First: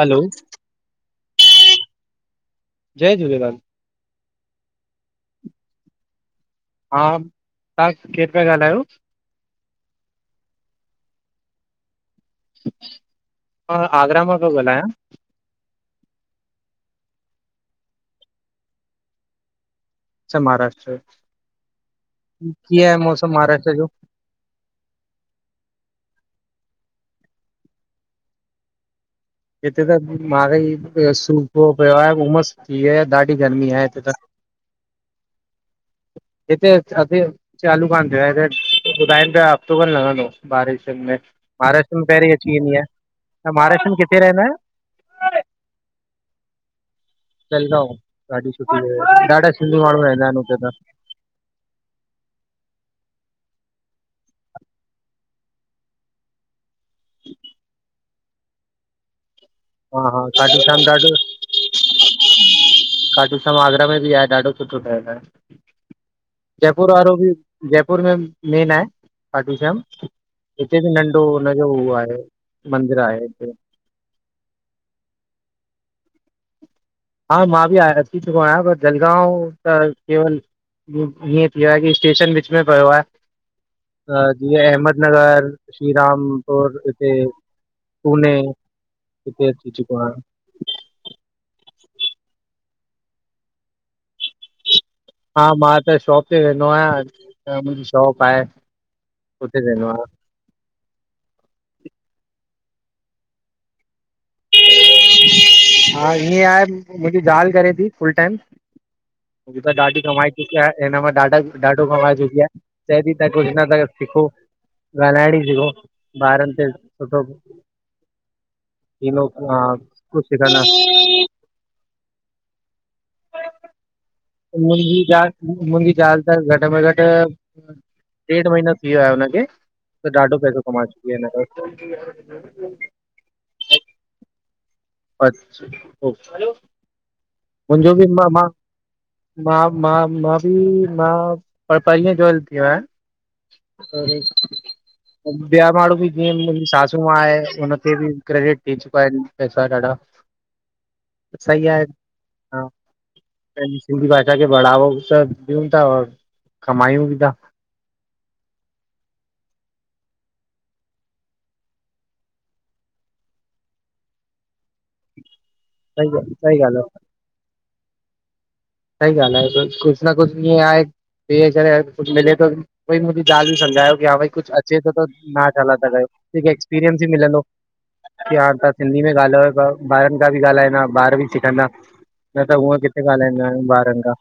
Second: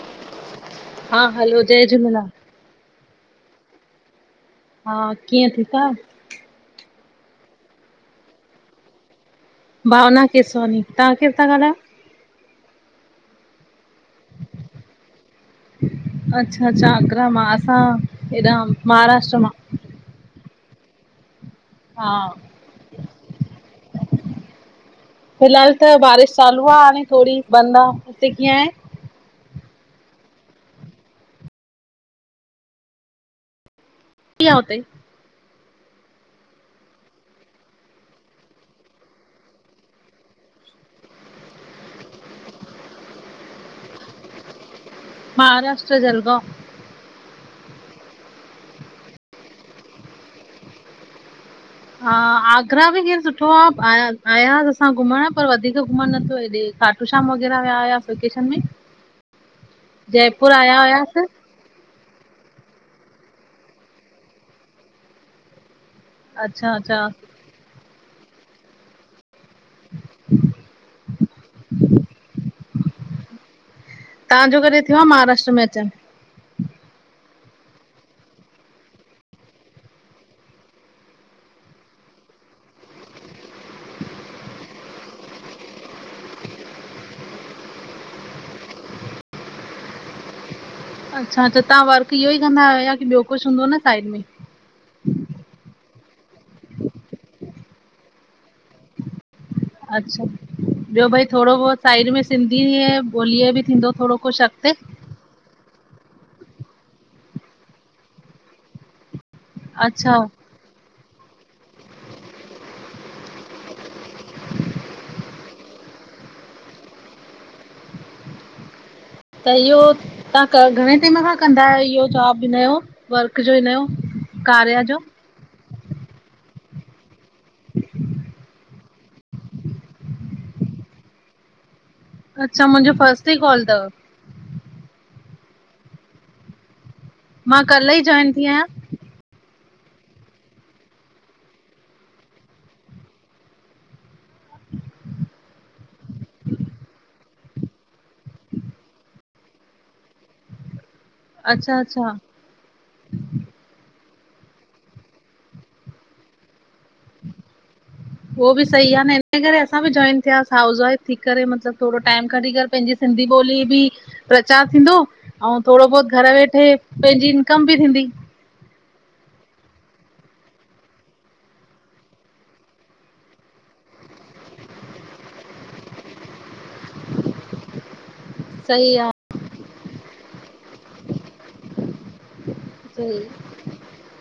Hello! हा hello, जय झूलेलाल! जय झूलेलाल! हा कीअं, ठीक आयो? हा तहां केर पिया ॻाल्हायो? भावना केसवानी, तहां केरु ता ॻाल्हायो? मां आगरा मां पियो ॻल्हायां। अच्छा अच्छा आगरा मां, असां हेॾा महाराष्ट्र मां। अच्छा महाराष्ट्र, हा कीअं आए मौसम महाराष्ट्र जो? फिलहाल त बारिश चालू आ, हाणे थोड़ी बंदि आ, हिते कीअं आए? हिते त माॻई सुखों पयो आहे, उमस थी वइ आहें, ॾाढी गर्मी आहें। हिते त, सुठी आ हुते हिते छा थी यो? चालू कानि थीया, हिते ॿुधाइनि पिया हफ़्तो ख़न लॻंदों बारिशुनि में। महाराष्ट्र में पहिरीं अची वेंदी आ, तहां महाराष्ट्र में किथे रहंदा आयो? महाराष्ट्र जलगांव। जलगांव ॾाढी सुठी जगह आहे। ॾाढा सिंधी माण्हू रहंदा आहिन हुते त। हा आगरा बि जीअं सुठो आ आया आयासीं असां घुमण पर वधीक घुमण न थियो हेॾे। खाटू श्याम वग़ैरह विया हुयासीं वेकेशन में, हा हा जयपुर खाटू आया श्याम ॾाढो हुयासीं। खाटू श्याम आगरा में बि आहें। ॾाढो सुठो ठहिल आहें। अच्छा जयपुर अच्छा वारो बि जयपुर में मेन आहें। खाटू श्याम! हिते बि नंढो हुनजो उह आहें मंदिर आहें। तव्हां जो कॾे थियो आ महाराष्ट्र में अचनि? हा मां बि आय अची चुको आहियां, पर जलगांव त केवल हीअं थीयो आहे की स्टेशन विच में पयो आहे। त जीअं अहमदनगर, श्री रामपुर हिते पूने हिंते अची चुको आं। अच्छा त तव्हां वर्क इहो ई कंदा आहियो, ॿियो कुझु हूंदो न साइड में? हा मां त शॉप ते वेंदो आहियां, मुंहिंजी शॉप आहें। अच्छा जी! ॿियो भई थोरो बहुत साइड में सिंधीअ ॿोलीअ बि थींदो थोरो कुझु अॻिते? हा ईअं आहें, मुंहिंजी ज़ाल्हि करे थी फुल टाइम, जेको आहे ॾाढी अच्छा कमाई थी। चये हिनि मां ॾाढा ॾाढो कमाये चुकी आ, चय ती तव्हां कुझु न था सिखो। ॻाल्हाइणी सिखो ॿारनि ते सुठो थींदो त हा इहो, कुझु सिखंदा तव्हां घणे टाइम खां कंदा आयो इहो जॉब, हिनयो वर्क जो हिनयो? मुंहिंजी जाल, मुंहिंजी जाल त घटि में घटि ॾेढ महीनो थी वियो आहे हुनखे, त ॾाढो पैसो कमाए चुकी आहे हिन अच्छा, मुंहिंजो फस्ट ई कॉल तव। अच्छा, ओ मां कल्ह मुंहिंजो ई बि जॉइन मां थी मां आहियां मां मां मां बि मां पहिले जोइल थीयो आहे। अरे! ॿिया माण्हू बि जीअं मुंहिंजी सासूं मॉं आहें, हुन खे बि क्रेडिट ॾेई चुका आहिन। तहां ॾाढा सही अच्छा आहिन। अच्छा हा पहिंजी सिंधी भाषा खे बढ़ावोॿ त ॾियूं ता कमायूं बी तां। उहो बि सही आ न हिन करे असां बि जॉइन थिया, हाउस वाइफ थी करे मतलबु थोरो टाइम कढी करे पंहिंजी सिंधी ॿोलीअ बि प्रचार थींदो अऊं थोरो सही बहुत घरु सही वेठे ॻाल्हि आहे पंहिंजी इनकम बि थींदी। सही ॻाल्हि आहे कुझु न कुझु इअं आहे किए करे कुझु मिले थो वहई मुंहिंजी जाल बि समझायो कि हा भई कुझु अचे थो त ना छाला ता कयो हिकु एक्सपीरियंस ई मिलंद की हा तव्हां सही सिंधी आ में ॻाल्हायो थ ॿारनि खां बि ॻाल्हाईंदा ॿार बि सिखंदा न त हूअं किथे सही ॻाल्हाईंदा आहियूं ॿारनि खां।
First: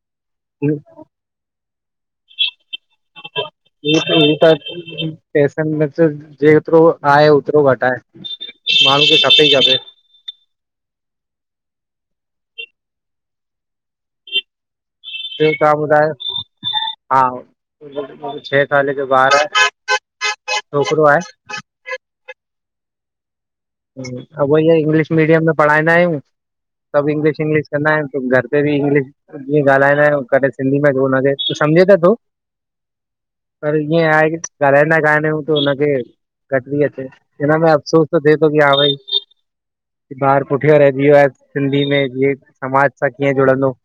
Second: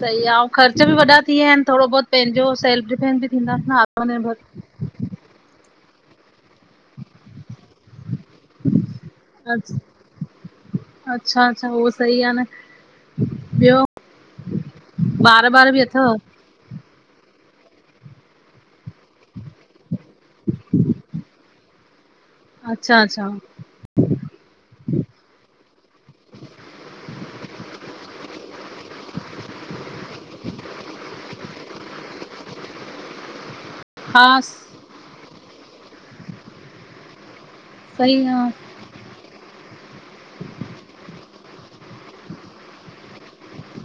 सही आ ऐं हू ख़र्च बि वॾा थी विया आहिन थोरो बहुोत पंहिंजो सेल्फ डिफेंस बि थींदास न आतमनिर्भर त जी [unintelligible] पैसन में त जेतिरो आहे ओतिरो घट आए आहे माण्हून खे। खपे ई खपे अच्छा अच्छा अच्छा उहो सही आहे न। ॿियो? ॿार बियो वार बि तव्हां अथव ॿुधायो? हा मुखे छहं साले जो ॿारु आहे छोकिरो आहे। अच्छा अच्छा। वो ही आ, इंग्लिश मीडियम में पढ़ाइंदायूं। सभ, इंग्लिश इंग्लिश कंदा आहिन घर पे बि इंग्लिश ॻाल्हाइ -दायूं, कॾहिं सिंधी में बि उनखे, हू सम्झे त थो। पर ईंएं हा आहे की, ॻाल्हाइंदा कान आह्यूं, तो उनखे घट ती अचेस, हिन में सो त सही थे तो, आ की हा भई ॿार पुठ्यां रहजी वियो आहे। सिंधी में, जींएं समाज सां कीअं जुड़ंदो?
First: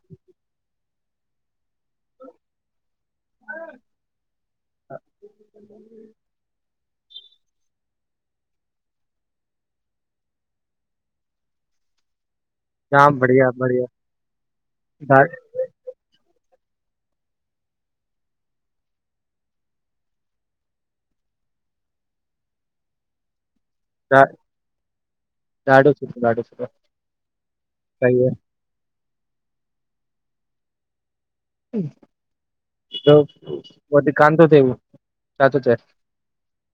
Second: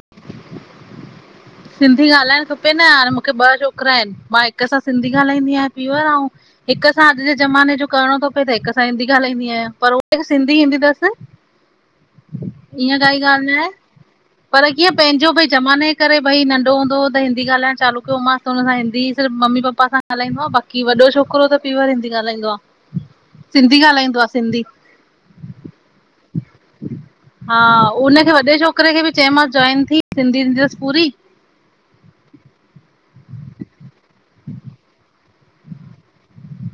सिंधी ॻाल्हाइण खपे न, हाणे मूंखे ॿ छोकिराइन, मां हिक सां सिंधी ॻाल्हाईंदी आं पीवर औं हिक सां, अॼ जे ज़माने जो करणो तो पे, त हिक सां हिंदी ॻाल्हाईंदी आहियां, पर ओखे सिंधी ईंदी तसि। ईअं जाम काई बढ़िया ॻाल्हि नाहें, बढ़िया पर कीअं ॾा- पंहिंजो भई ज़माने जे करे भई नंढ़ो हुंदो त, हिंदी ॻाल्हायण चालू क्यो मांस, त उन सां हिंदी सिर्फ मम्मी पापा सां ॻाल्हाईंदो आ, बा की, वॾो छोकरो त पेवर हिंदी ॻाल्हाईंदो आ, सिंधी ॻाल्हाईंदो ॾा- आ सिंधी। ॾाढो सुठो ॾाढो सुठो हा, सही उनखे आहे वॾे छो छोकर खे बि चायो मांस, जॉइन थी सिंधीं ईंदी तस पूरी। पो कान तो थे, छा थो चै?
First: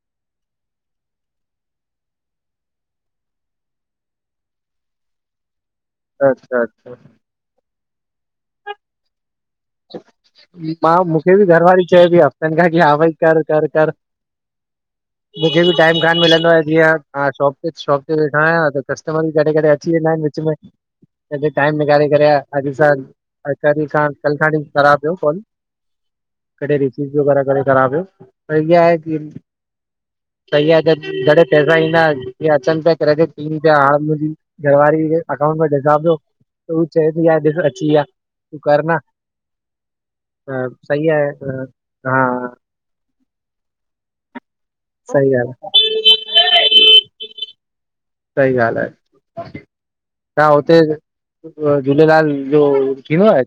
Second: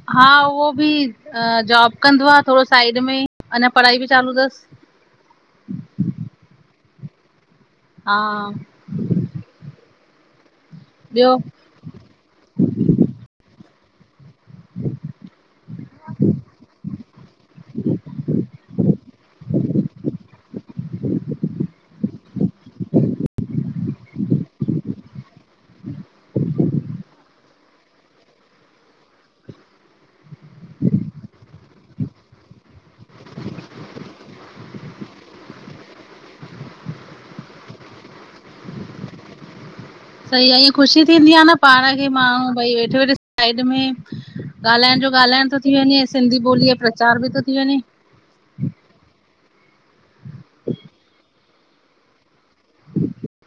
हा, उहो बि जॉब कंदो आ थोड़ो साइड में, अञा पढ़ाई बि चालू तस। अच्छा अच्छा हा मां, मूखे ॿियो बि घरवारी चै पी, हफ़्तन खां, की हा भई कर कर कर। मूंखे बि टाइम कान मिलंदो आ, जीअं शॉप ते शॉप ते वेठो आयां, त कस्टमर बि कॾहिं कॾहिं अची वेंदा इन। विच में, कॾहिं टाइम निहारे करे, अॼ सां कॾी सां कल खां वठी, ख़राब प्यो फ़ोन कॾहि रिसीव प्यो करे, कॾहिं ख़राब हो, पर ईंए आहे की सही आ, त जॾहिं पैसा ईंदा, जीअं अचन पिया क्रेडिट थीन पिया, हांण मुंजी घर वारी जे अकाउंट में ॾिसां प्यो, त हू चए पी, यार ॾिस अची वया, तूं कर न। सई आ, त ईएंं ख़ुशी सही थींदी आ न, आहे पाण खे हा माण्हू भई वेठे वेठे साइड में, ॻाल्हाइण जो सही ॻाल्हि ॻाल्हाइण आहे तो थी वञे, सिंधी ॿोलीअ जो प्रचार बि तो थी वञे। सही ॻाल आहे। तां हुते, झूलेलाल जो थींदो आहे?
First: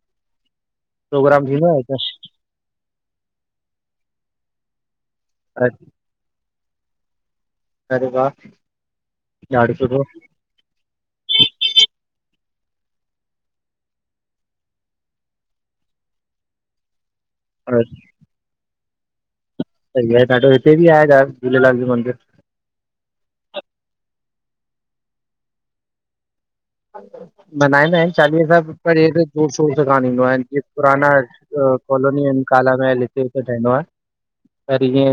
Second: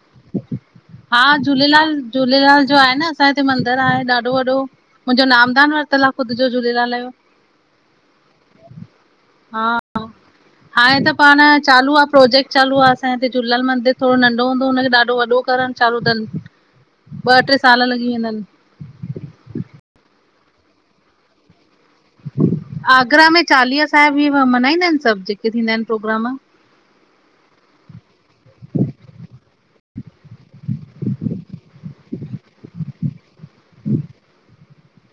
हा प्रोग्राम थींदो झूलेलाल, आहे झूलेलाल जो आहे न, असांजे हिते मंदरु आहे ॾाढो वॾो। मुंजो, नामदान वरतल आ, ख़ुद जो झूलेलाल जो। अरे वाह! हा ॾाढ़ो सुठो। हाणे त पाण चालू आ, प्रोजेक्ट चालू आ, असांजे हिते झूलेलाल मंदिर थोड़ो नंढो हूंदो हो, हुनखे ॾाढो वॾो करण। चालू तन, ॿ, ट्रे और साल लॻी वेंदन। सई आहे ॾाढो, हिते बि आहे झूलेलाल जो मंदिर। आगरा में, चालीहा साहिब ई ऊ मनाईंदा आहिन सभ जेके थींदा आहिन प्रोग्राम। मनाईंदा आहिन, चालीहा साहब पर हे जोर शोर सां कान ईंदो आहे जीअं पुराना कॉलोनी एन, कालमहल इते। ठहिंदो आ, पर ईंएं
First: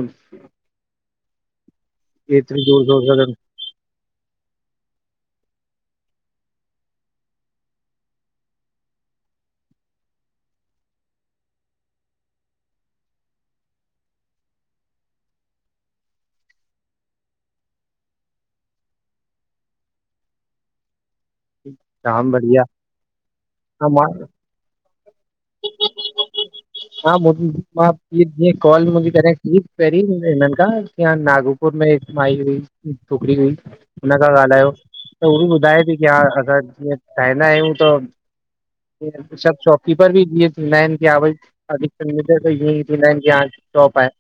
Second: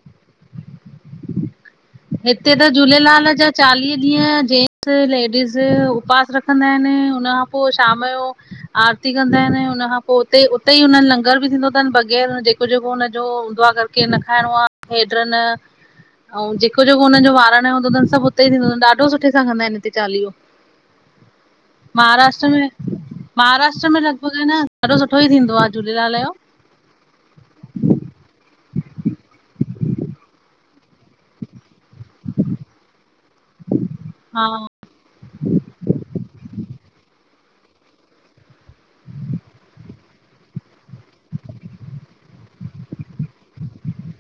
हिते त झूलेलाल जा चालीह ॾींहं, जेंस लेडीज़ उपवास रखंदा आहिन, उनखां पो शाम जो आरती कंदा इन, उन खां पो उते, उतेई उननि लंगर बि थींदो तन, बग़ैर जेको जेको हुनजो हूंदो आ अगर केर न खाइणो आ, हेड्र न, अऊं जे जेको जेको उननि जो वारण जो हूंदो तन, सभ उतेई थींदो तन, ॾाढो सुठे सां कंदा आहिन हिते चालीहो। ह [inaudible] महाराष्ट्र में हा महाराष्ट्र में मां लॻभॻि आ न ॾाढो सुठो ई थींदो आ, झूलेलाल जो। हा मां जी कॉल मुंहिंजी क ठीक पहिरीं हिननि खां नागपुर में हिकु माई हुई छोकिरी हुई, हुन खां हा ॻाल्हायो। त हू बि ॿुधाए थी की हा असां जीअं ठाहींदा आहियूं त सभु शौकीन बि थींद आहिनि की थींदाी टॉप आ आहे [unintelligible]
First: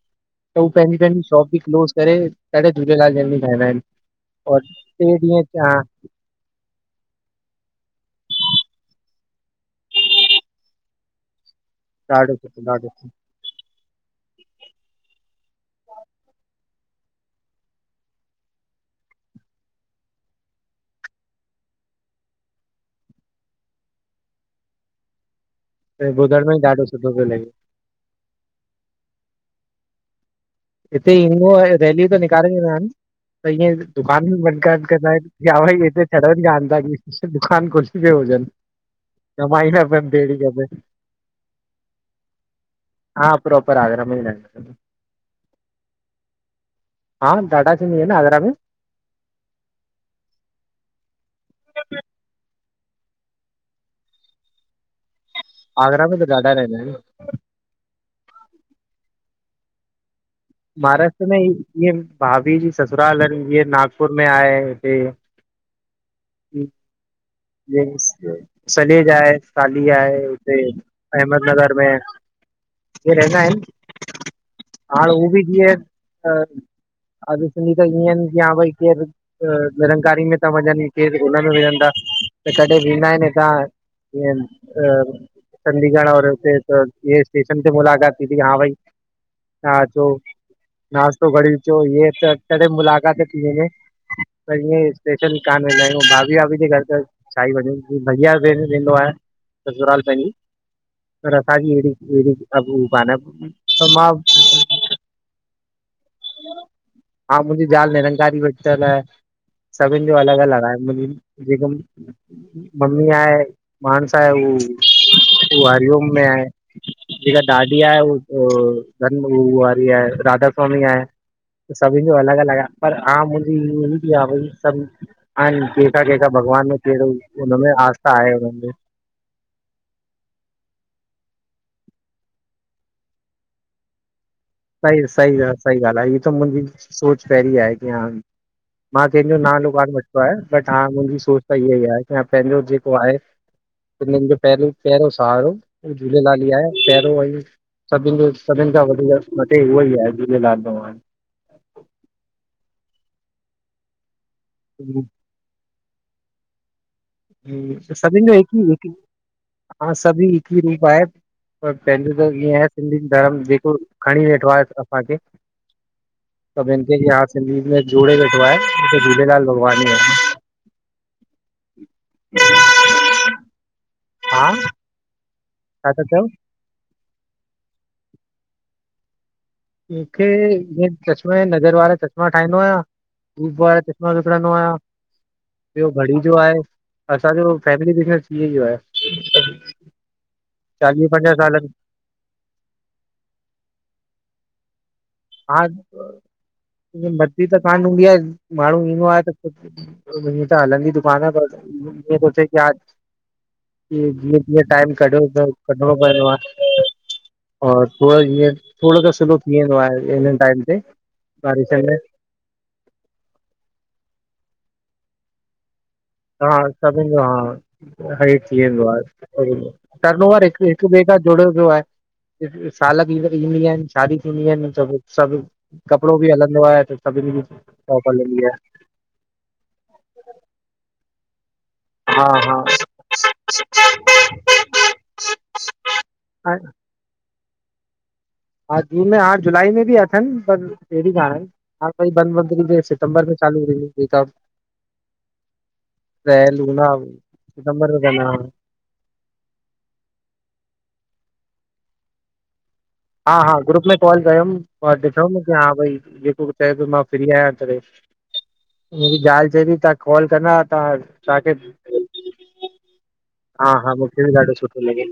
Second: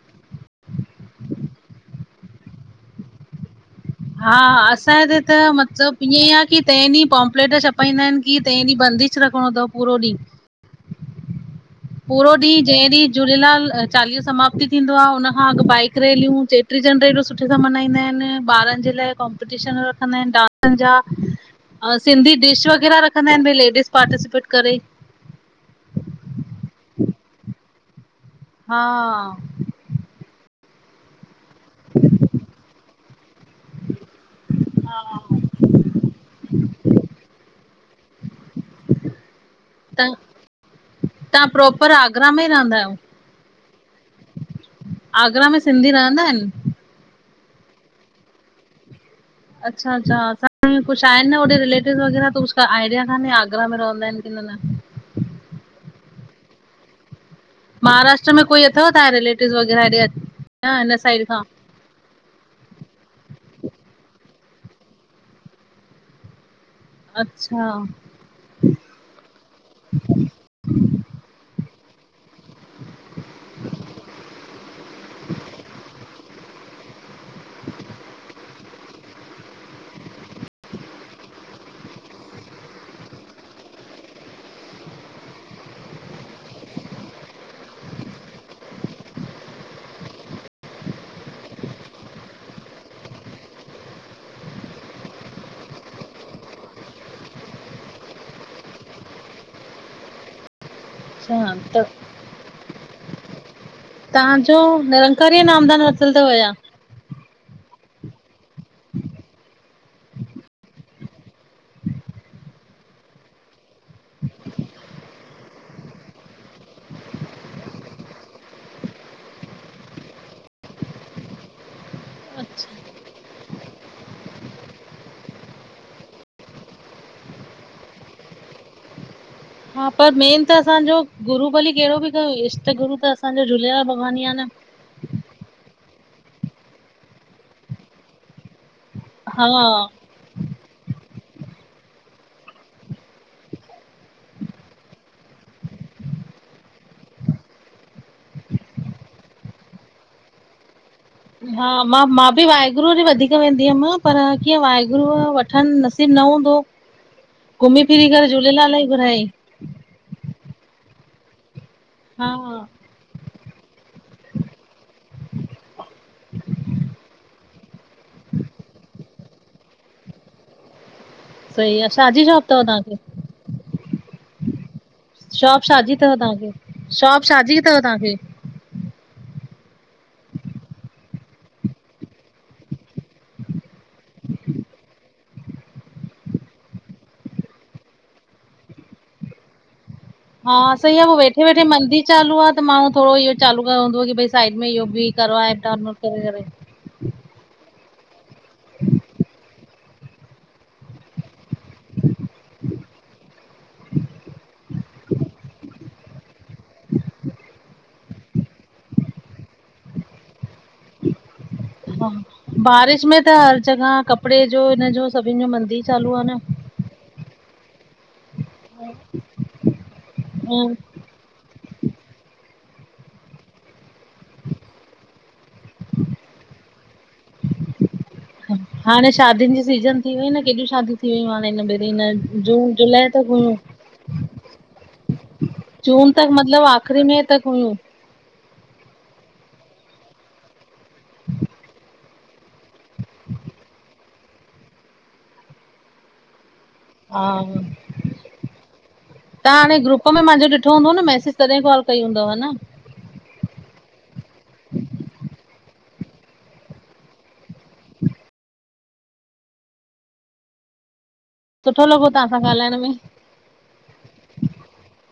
त हू पंहिंजी पंहिंजी शॉप बि क्लोस करे ॾाढा झूलेलाल जयंती मनाईंदाइन। हा, असांजो हिते त मतिलब ईअं आहे की तें ॾींहुं पोंपलेट छपाईंदा आहिनि कीं तें ॾींहुं बंदिश रखणो तव पूरो ॾींहुं। पूरो ॾाढो ॾींहु सुठो जें ॾाढो ॾींहु झूलेलाल चालीहो समाप्त थींदो आ हुन खां अॻु बाइक रैलियूं चेटी चंडूं एॾो सुठे सां मनाईंदा आहिनि, ॿारनि जे लाइ क्पटिशन रखंदा आहिनि डांसनि जा अऊं सिंधी डिश वग़ैरह रखंदा आहिनि, भई लेडीज़ पार्टिसिपेट करे। त ॿुधण में ॾढो सुठो पियो लॻे। हा-हा, हिते ईंदो आ, रैलीयूं त निकारे वया आहिनि त इअं दुकान बंद कंद आहिनि कया भई हिते चढ़नि कान था क दुकान खुलीी प हुजनि [unintelligible] कमाई न प त पेड़ी गे [unintelligible] तव्हां प्रोपर आगरा में ई रहंदा आहियो? हा प्रोपर आगरा में ई रहिंदा आगरा में सिंधी रहंदा आहिनि? हा ॾाडा सिंधी ईन आगरा में। अच्छा- अच्छा, असां कुछ आहिनि न रिलेटिवि व़गैरह त कुछु आइडिया कान्हे आगरा में रहंदा आहिनि कि क न [inaudible] आगरा में त ॾाढा रहंदा आहिनि। महाराष्ट्र में कोई अथव तांजा रिलेटिव वग़ैरह हेॾे न हिन महाराष्ट्र साइड में खां? इअं भाभी जी ससुराल आहिनि जीअं नागपुर में आहे हिते, हम [inaudible] अच्छा सलेज आहे साली आहे उते अहमदनगर में, इ रहंदा आहिनि, हाणे उ बि जीअं अॼ सुधी त ईअं भई के [unintelligible] निरंकारी में ता वञनि के हुन में वञन ता, त कॾहिं वेंदा आहिनि हितां ईअं चडीगढ़ वारो स्टेशन ईयं स्टेशन ते मुलक़ात थी, हा भई हा चो नाश्तो घड़ी चो त कहिड़ॾे मुलाक़ात थीी हिन में [unintelligible] पर ईयं स्पेशल कान वेंदायूं, भाभी भाभी जे घर त छा ही वञूं, भैय्या वेंदो आहे ससूराल पहंजे। अच्छा रसा त जीहिड़ीहिड़ी अ उ पाना [unintelligible] तवां जो निरंकारी नामदान वतल तव या? हा मुंहिंजी ज़ाल निरंकारी वरितलु आहे। सभिनि जो अलॻि अलॻि आहे, जेको मम्मी आहे, पाणस आहे हू, उ हरि ओम में आहे। जेका ॾाॾी आहे हू धन गुरु वारी आहे, राधा स्वामी आहे। सभिनि जो अलॻि अलॻि आ, पर हा मुंहिंजी बि आहे भई सभ। हा कंहिंका कंहिंका भॻवान में कहिड़ो हुनमें आस्था आहे हुन में, हा, पर मेन त असांजो गुरू भली कहिड़ो ॿि कयो इष्टगुरु त असांजो झूलेलाल भॻवान ही आ न। सही सही ॻालहि सही ॻाल्हि आहे इअ त मुंहिंजी सोच पहिरीं आहे की हा मां कंहिंजो हा नालो कान वठ तो आए बट हा मुंहिंजी सोच त इहा ई आहे की पंहिंजो जेको आहे सिंधीन जो पहरियों पहरियोों सहारो झूलेलाल ई आहे पहिरों ई सभिनि जो सभिनि खां वधीक मथे उहो ई आहे झूलेलाल भॻवानु हा मां मां बि वाहेगुरू डे वधीक वेंदी हुअमि पर कीअं वाहेगुरूअ वठ ठन नसीबु न हूंदो, घुमी फिरी सभिनि करे जो हिकु झूलेलाल ई हिकु घुरायइं। हा सभी हिकु ई रूप आहे पर पंहिंजो त हा ईअं आहे सिंधी धरम जेको खणी वेठो आहे असांखे सभनि न खे यार सिन्धीत में जोड़े वेठो आए, उ झूलेलाल भॻवान इ आहे। सही आ, छा जी शॉप थव तव्हांखे? हा शॉप छा जी था अथव चओ? तव्हांखे, शॉप छा जी अथव तव्हांखे? मूंखे इएं चश्मा ॼी नज़र वारा चश्मा ठाईदो आहियां धूप वारा चश्मा विकणंदो आहियां ॿियो घड़ी जो आहे असांजो फैमिली बुसिंनेस सीए ॼो आहे हा सही चालीह आहे पंजाह वेठे वेठे सालनि मंदी चालू आहे त माण्हू थोरो इहो चालू कयो हूंदो की भई साइड में इहो बि करो आहे हा डाउनलोड करे करे द मंदी त कान हूंदी आहे माण्हू ईंदो आहे त मुंहिंजी त हलंदी दुकान पर इयें सोचे की आज [inaudible] जीअं तीअं टाइम कढयो त कढणो पयो आ और थोरो जीअं थोरो त स्लो थी वेंदो आहे हिन टाइम ते बारिश में बारिश में त हर जॻह कपिड़े जो हिन जो सभिनि जो मंदी चालू आ न हाण सॿिन जो हा हेठ थी वेंदो आहे उहो ही आ टर्न ओवर हिकु हम्म हिकु बि त जुड़ियो पियो आहे, सालगिरह ईंदी आहिनि, शादी थींदीयू आहिनि सब सभु कपिड़ो बि हलंदो आहे त सभिनी जी शॉप हलंदी आहे हाणे शादियूंन जी सीजन थी वई न केॾियूं शादी थी वयूं हाणे हिन में हा हिनिन हा जून जुलाई त हुयूं जून तक हा मतलब आख़िरी मे तक हुयूं हा जून में हाण जुलाई में बि अथनि पर एडी ना आए हाण भई ॿबंधिरी में सितंबर में चालू रहींयू बेकाबू पे लूना ब हा तां हाणे ग्रुप मां मुंहिंजो ॾिठो हूंदो न मैसेज तॾहिं कॉल कई हूंदव हा न हा हा ग्रुप में कॉल कयमि और ॾिठमि की हा भई जेको ॿ चए थो मां फ्री आहियां करे मुंहिंजी ज़ाल चएती तां कॉल कंदा तां तां खे सुठो लॻो तव्हां सां ॻाल्हाइण में। हा हा मूंखे बि ॾाढो सुठो लॻे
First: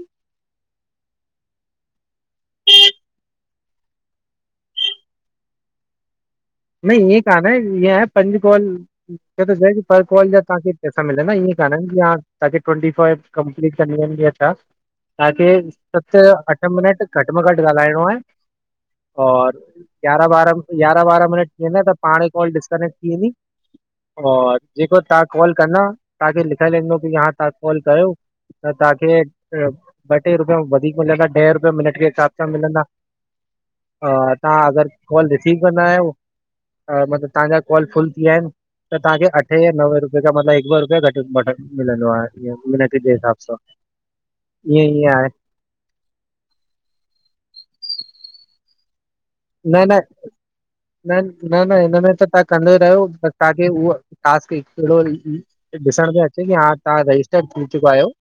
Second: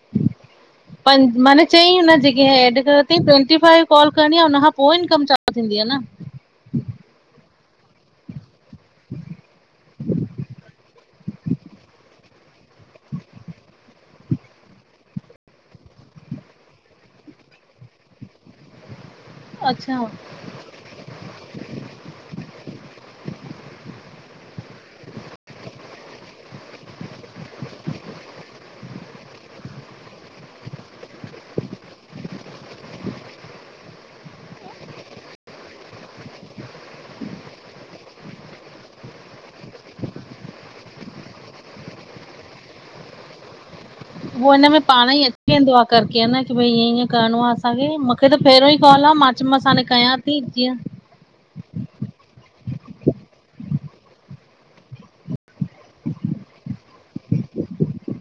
माने चईं इन जेके ऐड् कयो थइं ट्वन्टी फाइव कॉल करणी आ हुनखां पोइ इनकम चालू थींदी आ न न इंय कान आहे, इये आहे पंज कॉल मुखे त चञन पर कॉल जा पैसा मिलंदा ईअ कान अन कि आ तांखे ट्वन्टी कॉल कंप्लीट करणी पहंदी आ छा? तव्हांखे सत अठ मिनट घटि में घटि ॻाल्हाइणो आहे और अच्छा यारहां बारहां यारहां बारहां मिनट थी वेंदा त पाणे इ कॉल डिसकनेक्ट थी वेंदी और जेको तव्हां कॉल कंदा तव्हांखे लिखाएल इंदो की हाण तां कॉल कयो त तव्हांखे ट ॿ टे रुपया वधीक मिलंदा ॾह रुपया मिनट खे हिसाब सां मिलंदा। हा तव्हां अगरि कॉल रिसीव कंदा आयो। अ मतिलबु तव्हांजा कॉल फुल थी विया आइन। त तव्हांखे अठे या नवे रुपये खां मतिलबु हिकु ॿ रुपया घटि वठ मिलंदो आहे मिनट जे हिसाब सां। [inaudible] उह हिन में ईअं पाण ईअं ई आहे अच थी वेंदो आ करके आ न की भई ईअं ईअं करणो आ असांखे मूंखे त परियों ई कॉल आ मां चयो मां न सी न कया थी जीअं न न न हिन में त तव्हां कंदा ई रहयो बस तव्हांखे उहो टास्क ईंदो ई ॾिसण में अचे की हा तव्हां रजिस्टर थी चुका आयो।